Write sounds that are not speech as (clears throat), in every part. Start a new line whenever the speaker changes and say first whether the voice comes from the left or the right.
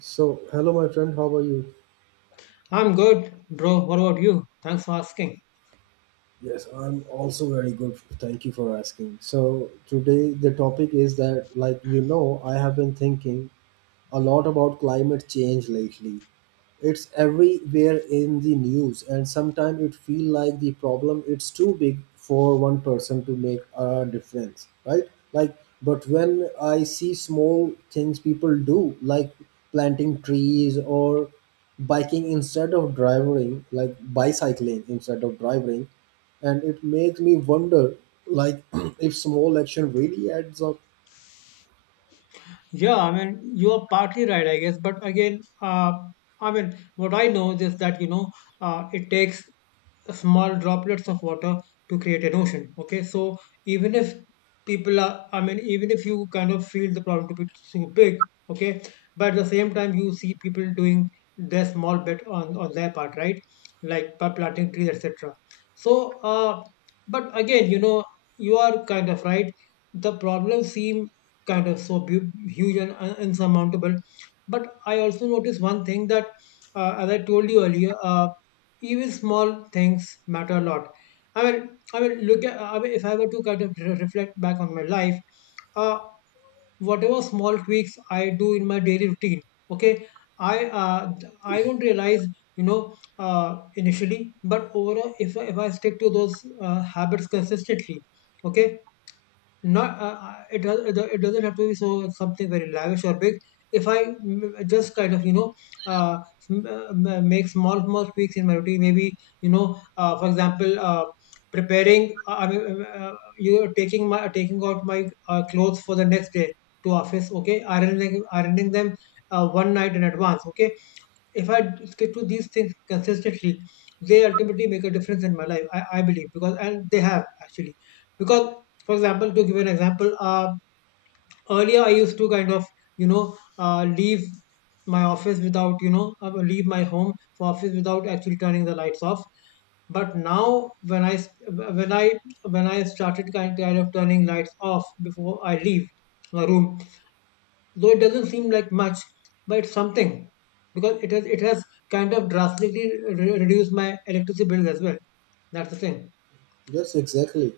right: So, hello, my friend. How are you?
left: I'm good, bro. What about you? Thanks for asking.
right: Yes, I'm also very good. Thank you for asking. So, today the topic is that, I have been thinking a lot about climate change lately. It's everywhere in the news, and sometimes it feels like the problem it's too big for one person to make a difference, right? Like, but when I see small things people do like planting trees or biking instead of driving, like bicycling instead of driving, and it makes me wonder like (clears throat) if small action really adds up.
left: Yeah, I mean, you are partly right, I guess. But again, I mean, what I know is that, it takes small droplets of water to create an ocean. Okay, so even if people are, I mean, even if you kind of feel the problem to be too big, okay, but at the same time, you see people doing their small bit on their part, right? Like by planting trees, etc. So, but again, you are kind of right. The problems seem kind of so huge and insurmountable. But I also noticed one thing that, as I told you earlier, even small things matter a lot. I mean, look at I mean, if I were to kind of reflect back on my life, uh, whatever small tweaks I do in my daily routine. Okay, I uh, I don't realize, initially, but overall, if I stick to those habits consistently. Okay, not, it doesn't have to be so something very lavish or big. If I just kind of, uh, make small small tweaks in my routine, maybe, for example, preparing I mean you know, taking out my clothes for the next day to office. Okay, ironing them one night in advance. Okay, if I stick to these things consistently, they ultimately make a difference in my life. I believe, because and they have actually, because, for example, to give an example, earlier I used to kind of, leave my office without leave my home for office without actually turning the lights off. But now when I s- when I started kind of turning lights off before I leave my room. Though it doesn't seem like much, but it's something, because it has kind of drastically reduced my electricity bills as well. That's the thing.
right: Yes, exactly.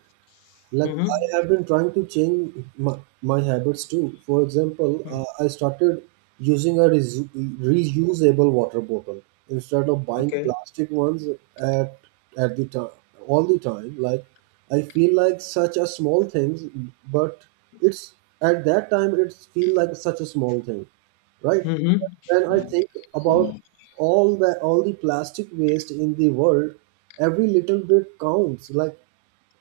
right: Like, I
left: Mm-hmm.
right: have been trying to change my, my habits too. For example,
left: Mm.
right: I started using a reusable water bottle instead of buying
left: Okay.
right: plastic ones at at the time all the time. Like, I feel like such a small thing, but it's at that time it feel like such a small thing, right?
left: Mm-hmm.
right: When I think about all the plastic waste in the world, every little bit counts. Like,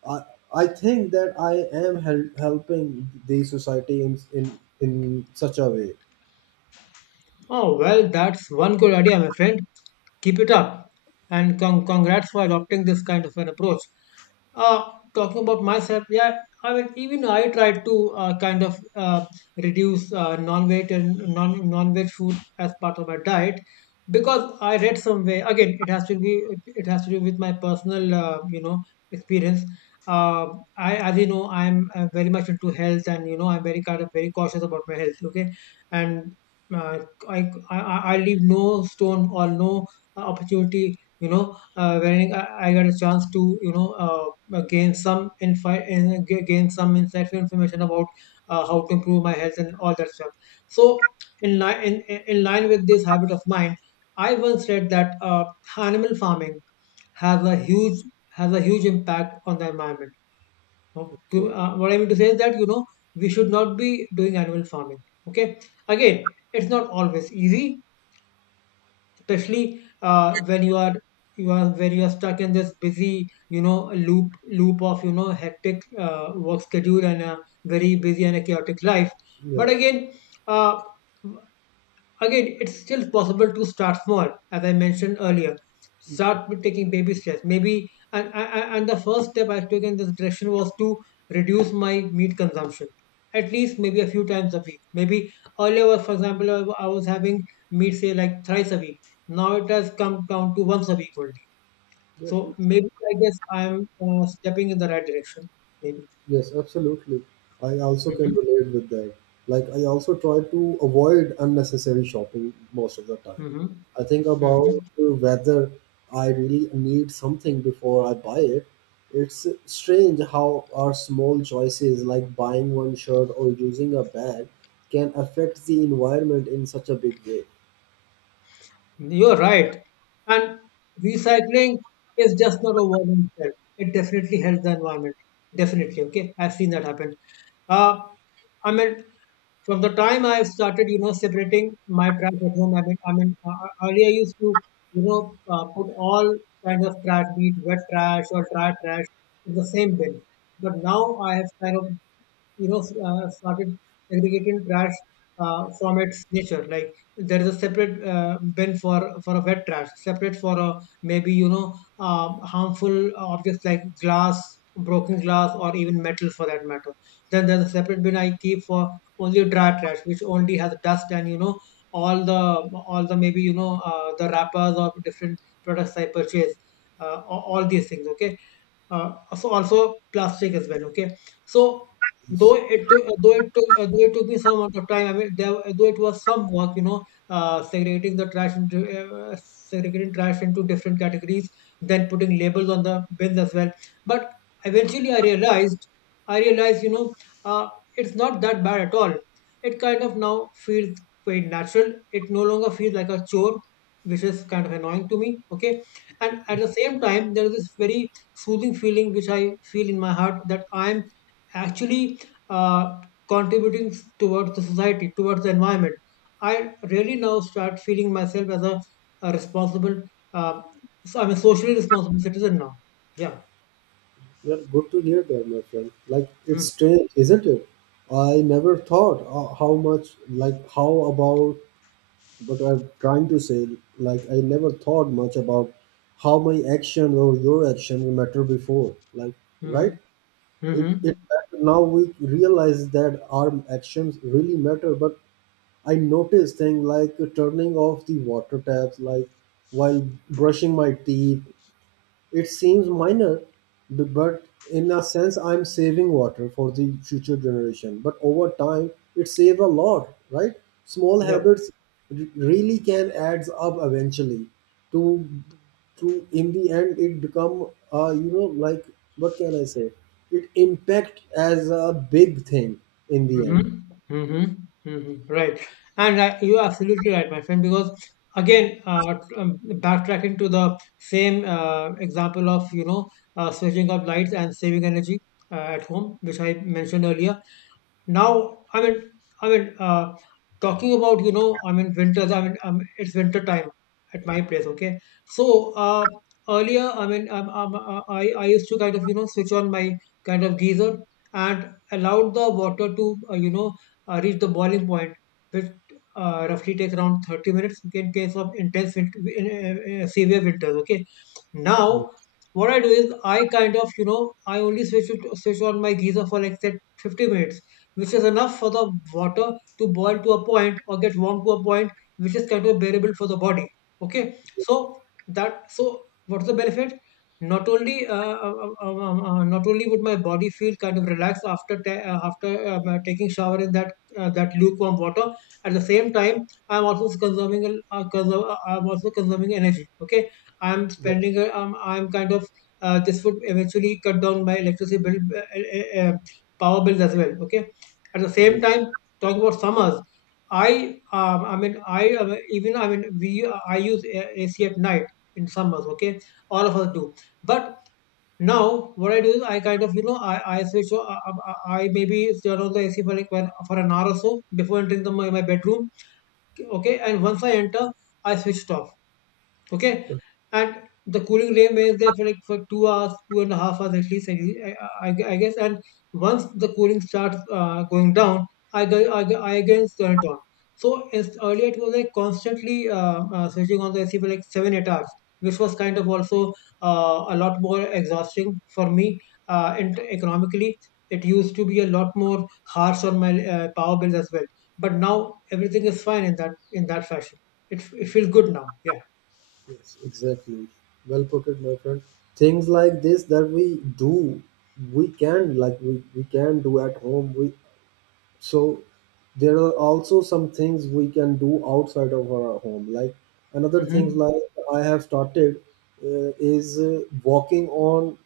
right: I I think that I am helping the society in in such a way.
left: Oh, well, that's one good idea, my friend. Keep it up. And congrats for adopting this kind of an approach. Uh, Talking about myself, yeah, I mean, even I tried to, kind of, reduce non-veg and non-veg food as part of my diet, because I read somewhere. Again, it has to do with my personal, experience. Uh, I, as you know, I'm, very much into health, and, I'm very kind of very cautious about my health. Okay, and, uh, I, I leave no stone or no, opportunity, wherein I get a chance to, gain some infi- in- ga- gain some insightful information about, how to improve my health and all that stuff. So, in line with this habit of mine, I once read that, animal farming has a huge, impact on the environment. Oh,
right: Okay.
left: what I mean to say is that, we should not be doing animal farming. Okay, again, it's not always easy, especially, when you are stuck in this busy, loop of, hectic, work schedule and a very busy and a chaotic life. But
right: Yes.
left: again, uh, it's still possible to start small, as I mentioned earlier. Start with taking baby steps. Maybe, and the first step I took in this direction was to reduce my meat consumption, at least maybe a few times a week. Maybe earlier was, for example, I was having meat, say, like thrice a week. Now it has come down to once a week only.
right: Yes.
left: So maybe I guess I'm, stepping in the right direction. Maybe.
right: Yes. Absolutely. I also can
left: Mm-hmm.
right: relate with that. Like, I also try to avoid unnecessary shopping most of the time.
left: Mm-hmm.
right: I think about
left: Mm-hmm.
right: whether I really need something before I buy it. It's strange how our small choices, like buying one shirt or using a bag, can affect the environment in such a big way.
left: You're right. And recycling is just not a word in itself. It definitely helps the environment. Definitely. Okay. I've seen that happen. Uh, I mean, from the time I started, separating my trash at home. I mean, earlier I used to, put all kinds of trash, be it wet trash or dry trash, in the same bin. But now I have kind of, you know, started segregating trash, from its nature. Like, there is a separate, bin for a wet trash, separate for a maybe, harmful objects like glass, broken glass, or even metal for that matter. Then there's a separate bin I keep for only dry trash, which only has dust and, all the all the maybe, the wrappers or different products I purchase. All these things. Okay, so also plastic as well. Okay, so
right: Yes.
left: though it took though it took though it took me some amount of time. I mean, there, though it was some work, segregating trash into different categories, then putting labels on the bins as well. But eventually I realized, uh, it's not that bad at all. It kind of now feels quite natural. It no longer feels like a chore, which is kind of annoying to me. Okay, and at the same time, there is this very soothing feeling which I feel in my heart, that I'm actually, uh, contributing towards the society, towards the environment. I really now start feeling myself as a responsible, uh, so I'm a socially responsible citizen now. Yeah.
right: Well, good to hear that, my friend. Like, it's
left: Mm-hmm.
right: strange, isn't it? I never thought how much, like, how about what I'm trying to say. Like, I never thought much about how my action or your action matter before. Like,
left: Mm-hmm.
right: right? It
left: Mm-hmm.
right: it matter. Now we realize that our actions really matter. But I noticed things like turning off the water taps, like while brushing my teeth, it seems minor, but in a sense, I'm saving water for the future generation. But over time, it saves a lot, right? Small
left: Yep.
right: habits really can adds up eventually to to in the end it become like what can I say? It impact as a big thing in the end.
left: Mm-hmm. Mm-hmm. Mm-hmm. Right. And, you're absolutely right, my friend, because again, backtracking to the same, example of, switching off lights and saving energy, at home, which I mentioned earlier. Now, I mean, I mean, uh, talking about, I mean, winters, I mean, it's winter time at my place, okay? So, earlier, I mean, I used to kind of, switch on my kind of geyser and allowed the water to, reach the boiling point, which, roughly takes around 30 minutes. Okay, in case of intense winter, severe winters, okay?
right: Yeah.
left: Now, what I do is I kind of, I only switch on my geyser for like, say, 50 minutes, which is enough for the water to boil to a point or get warm to a point, which is kind of bearable for the body. Okay, so that, so what's the benefit? Not only, uh, not only would my body feel kind of relaxed, after, taking shower in that, lukewarm water. At the same time, I'm also consuming energy. Okay, I'm spending, I'm kind of, this would eventually cut down my electricity bill, power bills as well. Okay, at the
right: Yeah.
left: same time, talking about summers, I mean I even I mean we I use AC at night in summers. Okay, all of us do. But now what I do is I kind of, I switch. So, I maybe turn on the AC for like, one, for an hour or so before entering my bedroom. Okay, and once I enter, I switch it off. Okay? And the cooling rim is there for like, for 2 hours, 2.5 hours at least, I guess. And once the cooling starts, going down, I again turn it on. So, earlier it was like constantly, switching on the AC for like 7, 8 hours, which was kind of also, a lot more exhausting for me. And economically, it used to be a lot more harsh on my, power bills as well. But now everything is fine in that, fashion. It feels good now. Yeah.
right: Yes, exactly. Well put it, my friend. Things like this that we do, we can like we can do at home. We so there are also some things we can do outside of our home, like another things
left: Mhm.
right: like I have started is walking on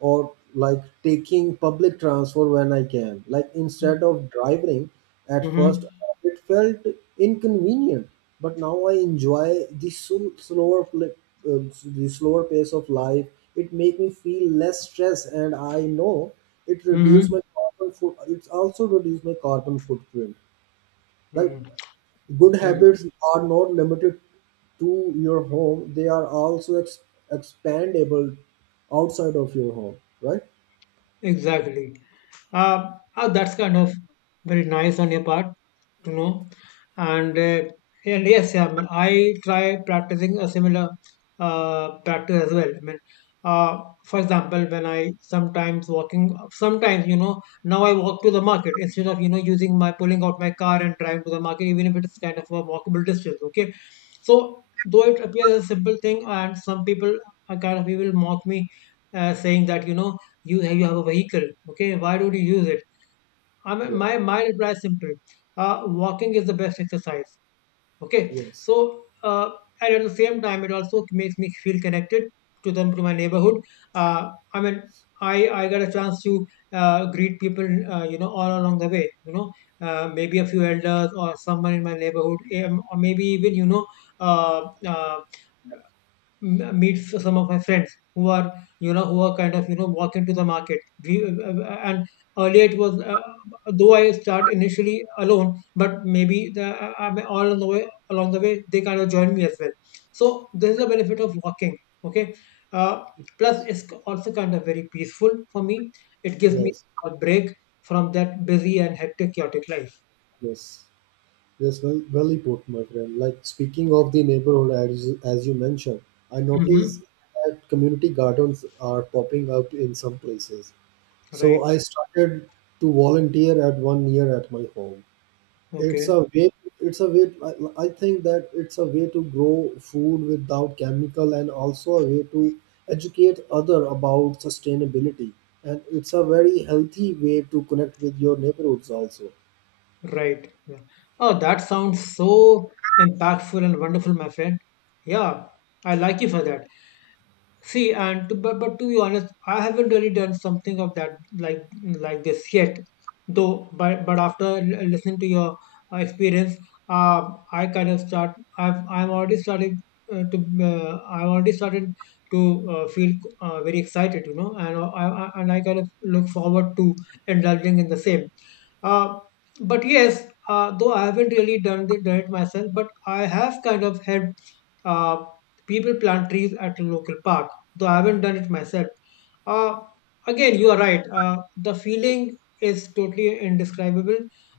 right: or like taking public transfer when I can, like instead
left: Mhm.
right: of driving. At first
left: Mhm.
right: it felt inconvenient, but now I enjoy the the slower pace of life. It make me feel less stress, and I know it reduce my
left: Mhm.
right: carbon foot it's also reduce my carbon footprint. Like, good
left: Mhm.
right: habits are not limited to your home, they are also expandable outside of your home, right?
left: Exactly. That's kind of very nice on your part to know. And uh, and yes, yeah, I mean, I try practicing a similar, practice as well. I mean, uh, for example, when I sometimes walking, sometimes, now I walk to the market instead of, using my pulling out my car and driving to the market, even if it is kind of a walkable distance. Okay, so though it appears as a simple thing, and some people are kind of people mock me, saying that you have a vehicle, okay, why don't you use it? I mean,
right: Yeah,
left: my reply is simple. Walking is the best exercise. Okay,
right: yes,
left: so and at the same time it also makes me feel connected to them, to my neighborhood. uh, I mean, I got a chance to greet people, all along the way. Maybe a few elders or someone in my neighborhood, or maybe even uh, uh, meet some of my friends who are, who are kind of, walk into the market. And earlier it was though I start initially alone, but maybe the I all on the way along the way they kind of join me as well. So this is the benefit of walking. Okay. uh, Plus it's also kind of very peaceful for me. It gives me
right: yes,
left: a break from that busy and hectic, chaotic life.
right: yes, yes. Well, well put, my friend. Like, speaking of the neighborhood, as you mentioned, I noticed
left: Hmm.
right: that community gardens are popping up in some places. So
left: Right.
right: I started to volunteer at one near at my home. It's a
left: Okay.
right: way it's a way I think that it's a way to grow food without chemical, and also a way to educate other about sustainability, and it's a very healthy way to connect with your neighborhoods also.
left: Right. Yeah. Oh, that sounds so impactful and wonderful, my friend. Yeah, I like you for that. See, and to, but to be honest, I haven't really done something of that like like this yet. Though, but after listening to your experience, uh, I kind of start. I've I'm already started to. I've already started to feel very excited, you know, and I kind of look forward to indulging in the same. Uh, but yes, though I haven't really done it myself, but I have kind of helped uh, people plant trees at a local park, though I haven't done it myself. Uh, Again, you are right. The feeling is totally indescribable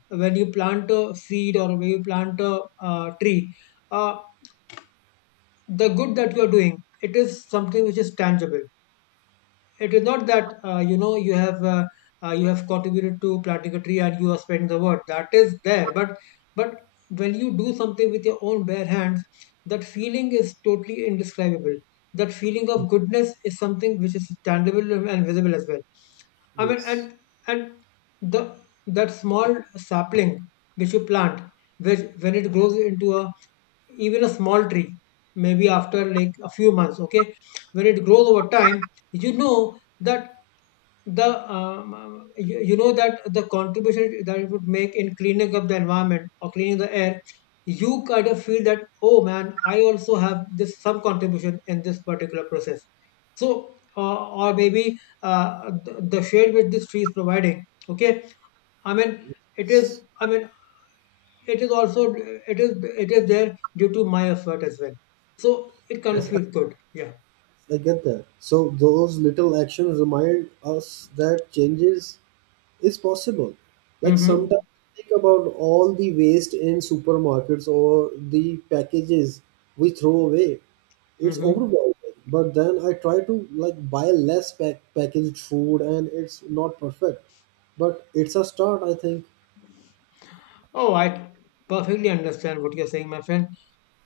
left: when you plant a seed or when you plant a tree. Uh, the good that you are doing, it is something which is tangible. It is not that you have contributed to platycatry and you have spent the word that is there, but when you do something with your own bare hands, that feeling is totally indescribable. That feeling
right: Mm,
left: of goodness is something which is tangible and visible as well. I mean, and
right: yes,
left: and the that small sapling which you plant, which when it grows into a, even a small tree, maybe after like a few months, okay, when it grows over time, you know that the you know that the contribution that it would make in cleaning up the environment or cleaning the air, you kind of feel that, oh man, I also have this some contribution in this particular process. So, or maybe uh, the shade which this tree is providing, okay, I mean, it is I mean it is also it is it is there due to my effort as well. So it kind of
right: yes,
left: feels good. Yeah.
right: I get that, so those little actions remind us that changes is possible. Like sometimes
left: Mm-hmm.
right: think about all the waste in supermarkets or the packages we throw away. It's
left: Mm-hmm.
right: overwhelming. But then I try to like buy less packaged food, and it's not perfect, but it's a start, I think.
left: Oh, I perfectly understand what you're saying, my friend.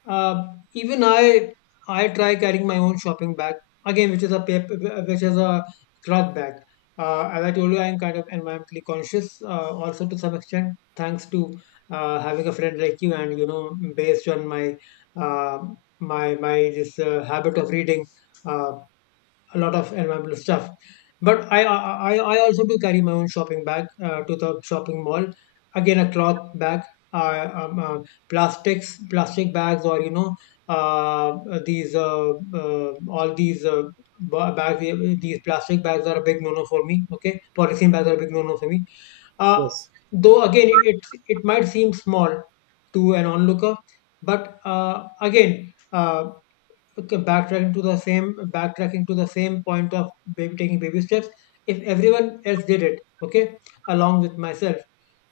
left: Uh, Even I try carrying my own shopping bag, again, which is a paper, which is a cloth bag. As I told you, I'm kind of environmentally conscious, also to some extent, thanks to having a friend like you, and you know, based on my uh, my my this habit of reading. Uh, a lot of environmental stuff. But I also do carry my own shopping bag to the shopping mall. Again, a cloth bag, uh, um, uh, plastic bags, or you know uh, these all these ba- bags. These plastic bags are a big no no for me. Okay, polythene bags are a big no no for me. Uh,
right: Yes.
left: though again, it might seem small to an onlooker, but again. Okay, backtracking to the same point of baby taking baby steps. If everyone else did it, okay, along with myself,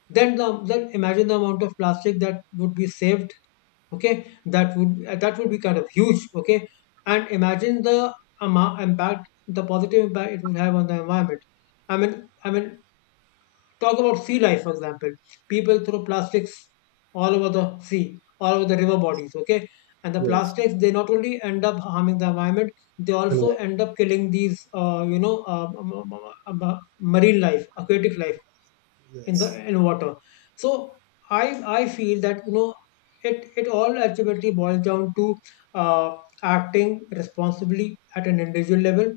left: then then imagine the amount of plastic that would be saved. Okay, that would be kind of huge. Okay, and imagine the amount impact, the positive impact it would have on the environment. I mean, talk about sea life, for example. People throw plastics all over the sea, all over the river bodies, okay? And the
right: Yes.
left: plastics, they not only end up harming the environment, they
right: And
left: also
right: what?
left: end up killing these, m- marine life, aquatic life in the
right: Yes.
left: in water. So I I feel that, you know, it all ultimately boils down to uh, acting responsibly at an individual level,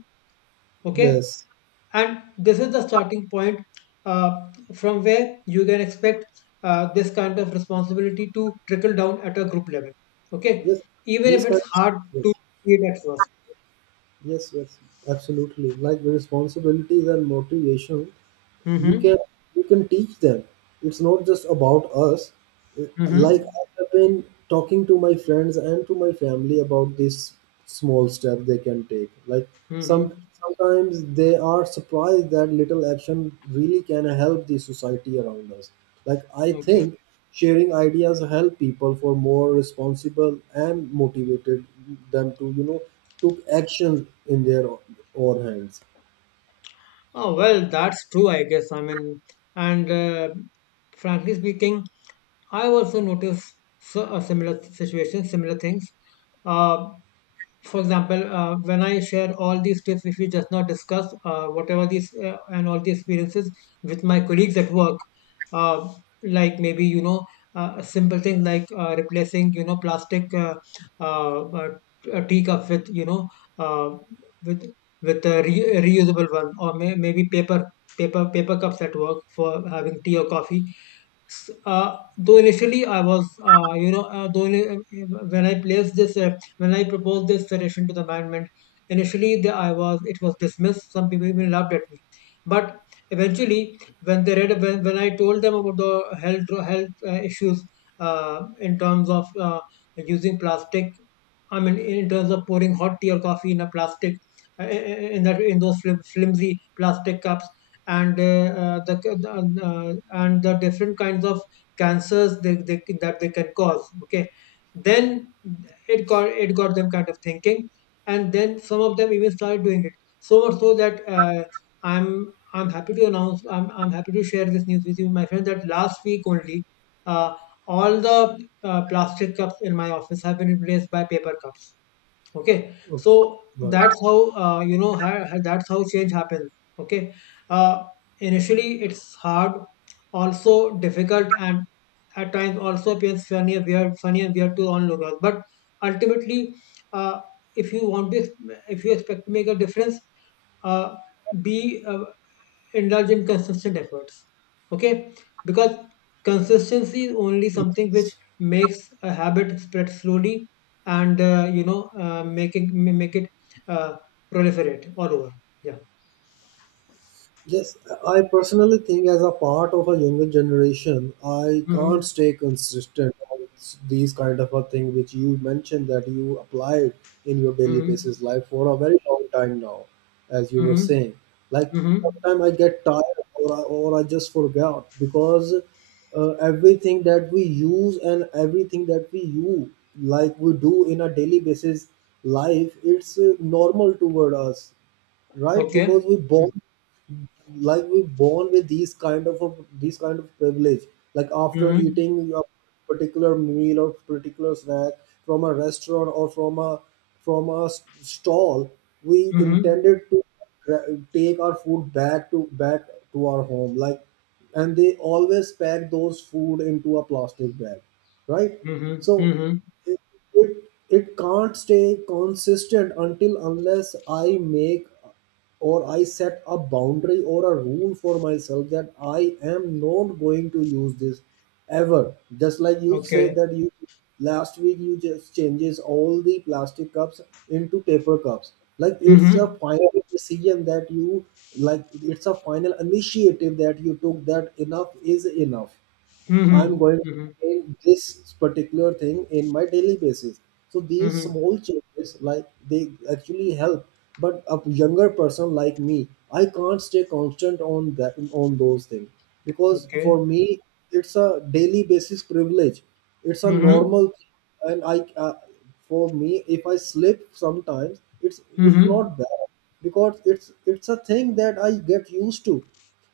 left: okay,
right: Yes.
left: and this is the starting point uh, from where you can expect this kind of responsibility to trickle down at a group level, okay,
right: Yes.
left: even
right: These
left: if
right: kind.
left: it's
right: Of,
left: hard to
right: yes.
left: see it at 1st.
right: Yes. Yes. Absolutely. Like, the responsibilities and motivation you can
left: Mm-hmm.
right: teach them, it's not just about us. Like,
left: Mm-hmm.
right: I have been talking to my friends and to my family about this small step they can take. Like
left: Mm-hmm.
right: some sometimes they are surprised that little action really can help the society around us. Like, I
left: Okay.
right: think sharing ideas help people for more responsible and motivated them to, you know, took action in their own hands.
left: Oh well, that's true, I guess. I mean, and frankly speaking, I also noticed, so, a similar situation similar things. Uh. For example, when I share all these tips which we just now discussed, whatever these and all the experiences with my colleagues at work, uh, like maybe you know simple things like replacing, you know, plastic uh, tea cups with, you know, uh, with with a reusable one, or maybe paper paper cups at work for having tea or coffee. S- though initially I was, you know, though ini- When I placed this, when I proposed this suggestion to the management, initially it was dismissed. Some people even laughed at me. But eventually, when I told them about the health issues in terms of using plastic, I mean, in terms of pouring hot tea or coffee in a plastic, in that in those flimsy plastic cups, and uh, the, and the different kinds of cancers that they can cause, okay. Then it got them kind of thinking, and then some of them even started doing it, so much so that I'm happy to share this news with you, my friend, that last week only, uh, all the plastic cups in my office have been replaced by paper cups. Okay,
right: Okay,
left: so
right: right.
left: that's how, that's how change happens. Okay. uh, Initially it's hard, also difficult, and at times also appears funny and weird, to onlookers, but ultimately, uh, if you want to, if you expect to make a difference, uh, be indulge in consistent efforts. Okay, because consistency is only something which
right: Yes.
left: makes a habit spread slowly and, make it make it uh, proliferate all over. Yeah.
right: Yes, I personally think as a part of a younger generation, I can't
left: Mm-hmm.
right: stay consistent on these kind of a thing which you mentioned that you applied in your daily
left: Mm-hmm.
right: basis life for a very long time now, as you were
left: Mm-hmm.
right: saying. Like,
left: Mm-hmm.
right: sometimes I get tired, or I just forgot because everything that we use, and everything that we use, like we do in a daily basis life, it's normal toward us, right?
left: Okay.
right: Because we born, like we born with these kind of privilege. Like, after
left: Mm-hmm.
right: eating a particular meal or particular snack from a restaurant or from a stall, we
left: Mm-hmm.
right: intended to take our food back to our home, like, and they always pack those food into a plastic bag, right?
left: Mm-hmm.
right: So
left: Mm-hmm.
right: it, it it can't stay consistent until unless I make or I set a boundary or a rule for myself that I am not going to use this ever, just like you say
left: Okay.
right: that you last week you just changes all the plastic cups into paper cups. Like, it's a
left: Mm-hmm.
right: final decision that you, like it's a final initiative that you took, that enough is enough. I'm
left: Mm-hmm.
right: going to
left: Mm-hmm.
right: maintain this particular thing in my daily basis. So these
left: Mm-hmm.
right: small changes, like, they actually help. But a younger person like me, I can't stay constant on that on those things, because
left: Okay.
right: for me it's a daily basis privilege. It's a normal,
left: Mm-hmm.
right: thing. And I, for me if I slip sometimes, it's
left: Mm-hmm.
right: not bad, because it's a thing that I get used to.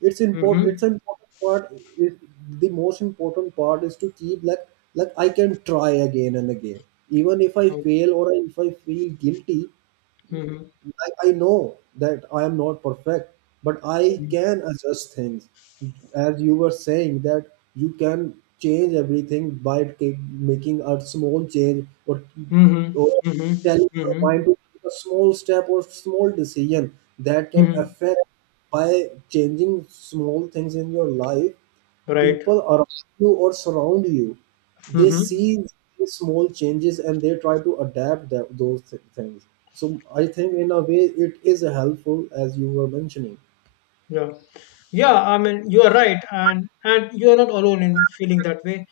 right: It's important,
left: Mm-hmm.
right: it's an important part. It, the most important part is to keep, like I can try again and again, even if I
left: Okay.
right: fail or if I feel guilty.
left: Mm-hmm.
right: I know that I am not perfect, but I
left: Mm-hmm.
right: can adjust things. As you were saying, that you can change everything by making a small change, or,
left: Mhm.
right: or
left: Mhm.
right: telling your mind
left: Mhm.
right: to take a small step or small decision that can
left: Mhm.
right: affect by changing small things in your life.
left: Right.
right: People around you or surround you, they
left: Mhm.
right: see these small changes, and they try to adapt things. So I think in a way it is helpful, as you were mentioning.
left: Yeah. Yeah, I mean, you are right, and you are not alone in feeling that way.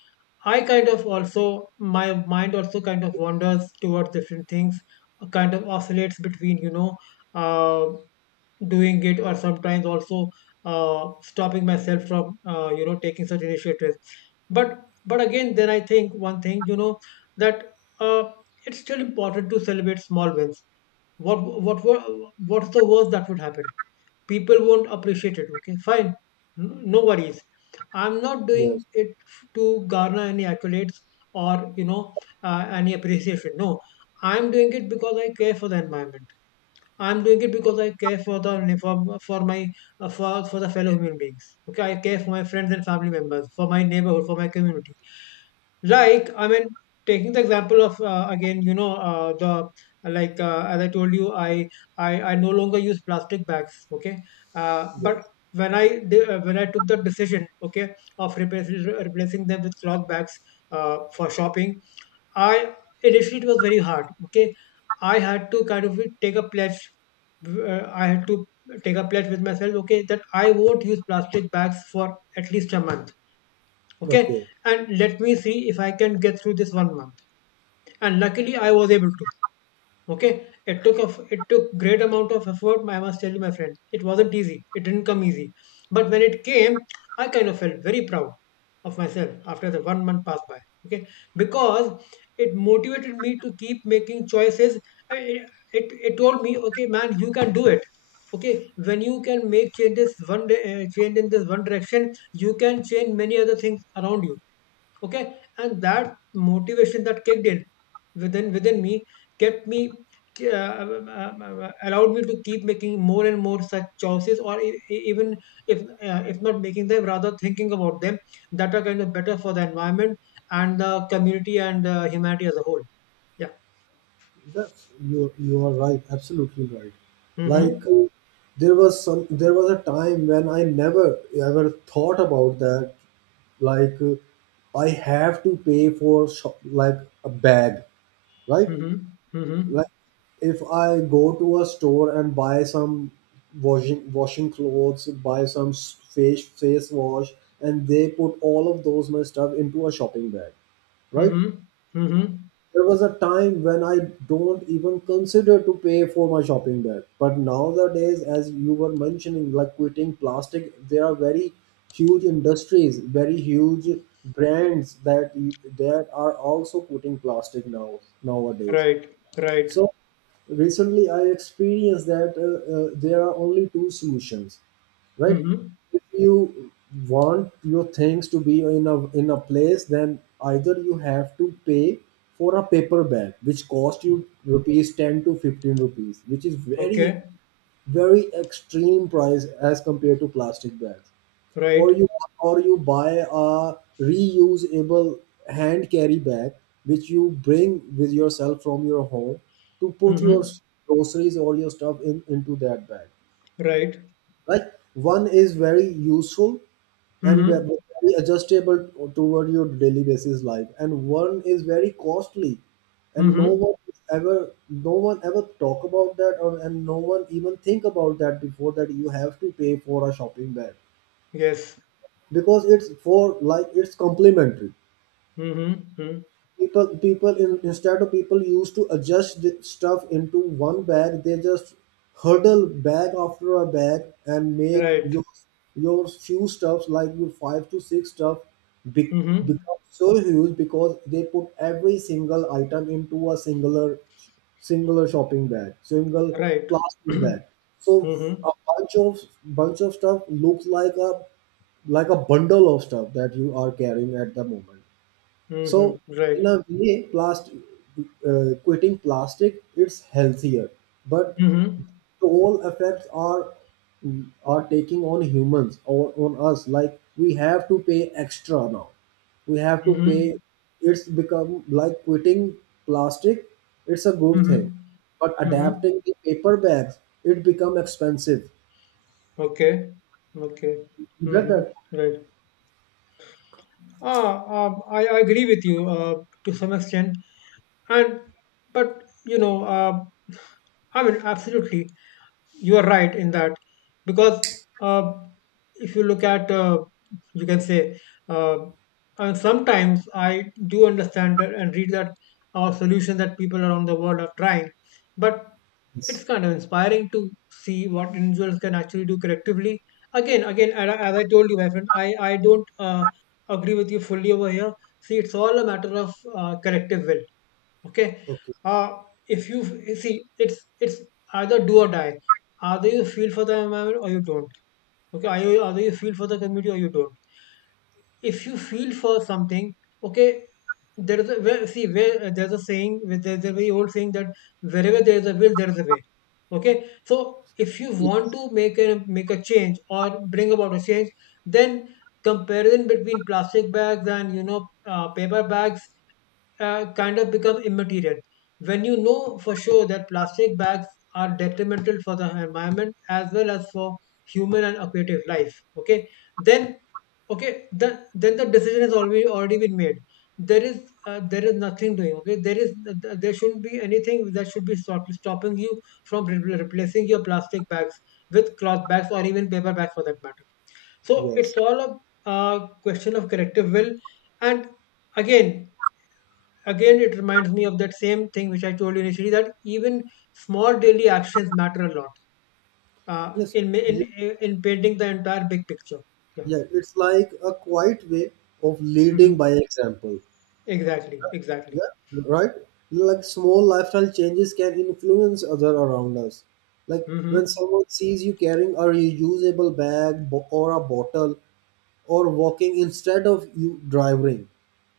left: I kind of also, my mind also kind of wanders towards different things. Kind of oscillates between, you know, uh, doing it, or sometimes also stopping myself from, uh, you know, taking such initiatives. But but again, then I think one thing, you know, that uh it's still important to celebrate small wins. what what what what's the worst that would happen? People won't appreciate it, okay, fine. No worries. I'm not doing
right: Yes,
left: it to garner any accolades, or, you know, any appreciation, no. I'm doing it because I care for the environment. I'm doing it because I care for the for my for the fellow human beings. Okay, I care for my friends and family members, for my neighborhood, for my community. Like, I mean, taking the example of, again, you know, the like as I told you, I no longer use plastic bags. Okay,
right: yes,
left: but when I did, when I took the decision, okay, of replacing them with cloth bags for shopping, I, initially it was very hard. Okay, I had to kind of take a pledge. I had to take a pledge with myself. Okay, that I won't use plastic bags for at least a month. Okay,
right: okay,
left: and let me see if I can get through this one month. And luckily I was able to. Okay. It took a it took great amount of effort, I must tell you, my friend. It wasn't easy, it didn't come easy, but when it came, I kind of felt very proud of myself after the one month passed by. Okay, because it motivated me to keep making choices. I- it, it told me, okay man, you can do it. Okay. When you can make changes, change in this one direction, you can change many other things around you. Okay, and that motivation that kicked in within me kept me, allowed me to keep making more and more such choices, or even if not making them, rather thinking about them, that are kind of better for the environment and the community and humanity as a whole. Yeah.
right: that's you you are right, absolutely right.
left: Mm-hmm.
right: Like, there was some there was a time when I never ever thought about that. Like, I have to pay for shop, like a bag, right? Like,
left: Mm-hmm. Mm-hmm.
right: if I go to a store and buy some washing clothes, buy some face wash, and they put all of those my stuff into a shopping bag, right?
left: Mm-hmm. Mm-hmm.
right: There was a time when I don't even consider to pay for my shopping bag, but nowadays, as you were mentioning, like quitting plastic, there are very huge industries, very huge brands that that are also quitting plastic nowadays.
left: Right. Right.
right: So recently, I experienced that there are only two solutions, right?
left: Mm-hmm.
right: If you want your things to be in a place, then either you have to pay for a paper bag, which cost
left: Mm-hmm.
right: you rupees 10 to 15 rupees, which is very
left: Okay.
right: very extreme price as compared to plastic bags, or
left: Right.
right: you buy a reusable hand carry bag which you bring with yourself from your home to put your
left: Mm-hmm.
right: groceries or your stuff in into that bag,
left: Right.
right: right? One is very useful and
left: Mm-hmm.
right: very adjustable toward your daily basis life, and one is very costly, and no
left: Mm-hmm.
right: one is ever no one ever talk about that, or and no one even think about that before, that you have to pay for a shopping bag,
left: Yes.
right: because it's for like it's complementary.
left: Mm-hmm. Mm.
right: People in, instead of people used to adjust the stuff into one bag, they just hurdle bag after a bag and make
left: Right.
right: your few stuffs, like your five to six stuff be,
left: Mm-hmm.
right: become so huge because they put every single item into a singular shopping bag, single
left: Right.
right: plastic
left: (clears throat)
right: bag. So
left: Mm-hmm.
right: a bunch of stuff looks like a bundle of stuff that you are carrying at the moment.
left: Mm-hmm.
right: So in
left: Right.
right: a way, plastic, quitting plastic it's healthier, but
left: Mm-hmm.
right: the whole effects are taking on humans or on us. Like, we have to pay extra now. We have to pay.
left: Mm-hmm.
right: It's become like quitting plastic. It's a good
left: Mm-hmm.
right: thing, but
left: Mm-hmm.
right: adapting the paper bags it become expensive.
left: Okay. Okay.
right: You get
left: Mm-hmm.
right: that?
left: Right. Ah, I agree with you, to some extent, and but, (sighs) I mean, absolutely. You are right in that, because uh, if you look at, you can say, uh, and sometimes I do understand that and read that, our solution that people around the world are trying. But
right: Yes.
left: it's kind of inspiring to see what individuals can actually do collectively, again, and as I told you, my friend, I don't agree with you fully over here. See, it's all a matter of collective will. Okay.
right: Okay.
left: uh if you see, it's either do or die. Either you feel for the environment or you don't. Okay, either you feel for the community or you don't. If you feel for something, okay, there is a where, see where there's a very old saying that wherever there is a will there is a way. Okay. So if you want to make a change, or bring about a change, then comparison between plastic bags and, paper bags, kind of become immaterial. When you know for sure that plastic bags are detrimental for the environment as well as for human and aquatic life, okay, then, okay, then the decision has already been made. There is uh, there is nothing doing. Okay. There shouldn't be anything that should be stopping you from replacing your plastic bags with cloth bags or even paper bags for that matter. So
right: Yes.
left: it's all a question of collective will. And again again it reminds me of that same thing which I told you initially, that even small daily actions matter a lot, uh,
right: Yes.
left: in, in
right: You
left: in painting the entire big picture. Yeah.
right: Yeah, it's like a quiet way of leading
left: Hmm.
right: by example.
left: Exactly. Exactly.
right: Yeah, right? Like, small lifestyle changes can influence other around us. Like,
left: Mm-hmm.
right: when someone sees you carrying a reusable bag or a bottle, or walking instead of you driving,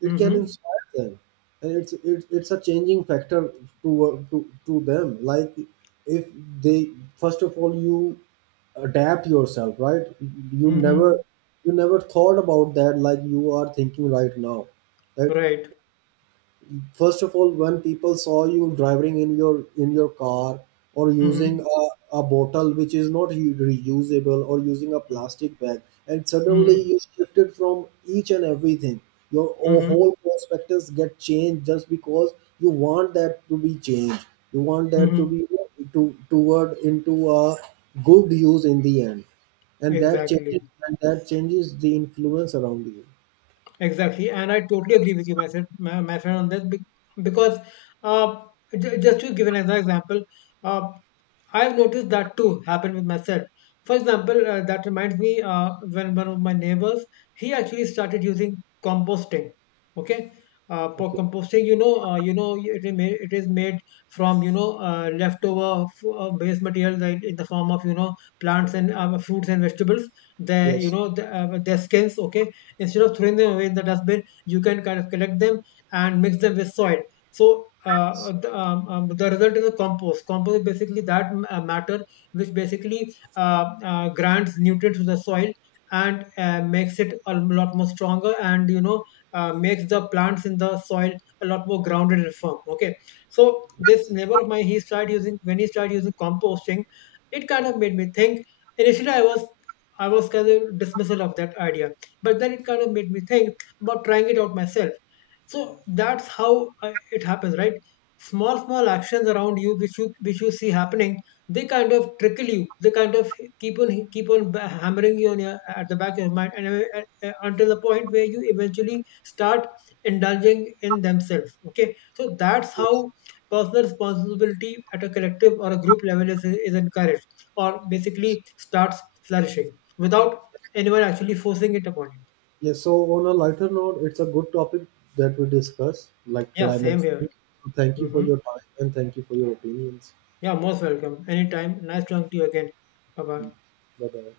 right: it can
left: Mm-hmm.
right: inspire them, and it's a changing factor to, to them. Like, if they first of all you adapt yourself, right? You never,
left: Mm-hmm.
right: you never thought about that, like you are thinking right now, right?
left: Right.
right: First of all, when people saw you driving in your car, or using
left: Mm-hmm.
right: a bottle which is not reusable, or using a plastic bag, and suddenly
left: Mm-hmm.
right: you shifted from each and everything, your
left: Mm-hmm.
right: whole perspectives get changed, just because you want that to be changed, you want that to
left: Mm-hmm.
right: be to toward into a good use in the end, and
left: Exactly.
right: that changes the influence around you.
left: Exactly, and I totally agree with you, my friend, my friend on this, because, uh, just to give an example, uh, I've noticed that too happen with myself. For example, that reminds me, when one of my neighbors, he actually started using composting. Okay, for
right: Okay,
left: composting, it is made from, leftover base materials, like in the form of, plants and fruits and vegetables. Their you
right: yes,
left: know the, their skins. Okay, instead of throwing them away in the dustbin, you can kind of collect them and mix them with soil. So
right: yes,
left: the result is a compost. Compost is basically that matter which basically grants nutrients to the soil, and makes it a lot more stronger, and, makes the plants in the soil a lot more grounded and firm. Okay, so this neighbor of mine, he started using when he started using composting, it kind of made me think. Initially, I was kind of dismissal of that idea, but then it kind of made me think about trying it out myself. So that's how it happens, right? Small, small actions around you, which you see happening, they kind of trickle you. They kind of keep on hammering you on your at the back of your mind, and until the point where you eventually start indulging in themselves. Okay, so that's
right: yes.
left: how personal responsibility at a collective or a group level is encouraged, or basically starts flourishing without anyone actually forcing it upon you.
right: Yes, so on a lighter note, it's a good topic that we discuss, like
left: Yeah, same
right: climate change.
left: here.
right: Thank you for
left: Hmm.
right: your time and thank you for your opinions.
left: Yeah, most welcome. Anytime. Nice talking to you again. Bye bye.
right: Bye bye.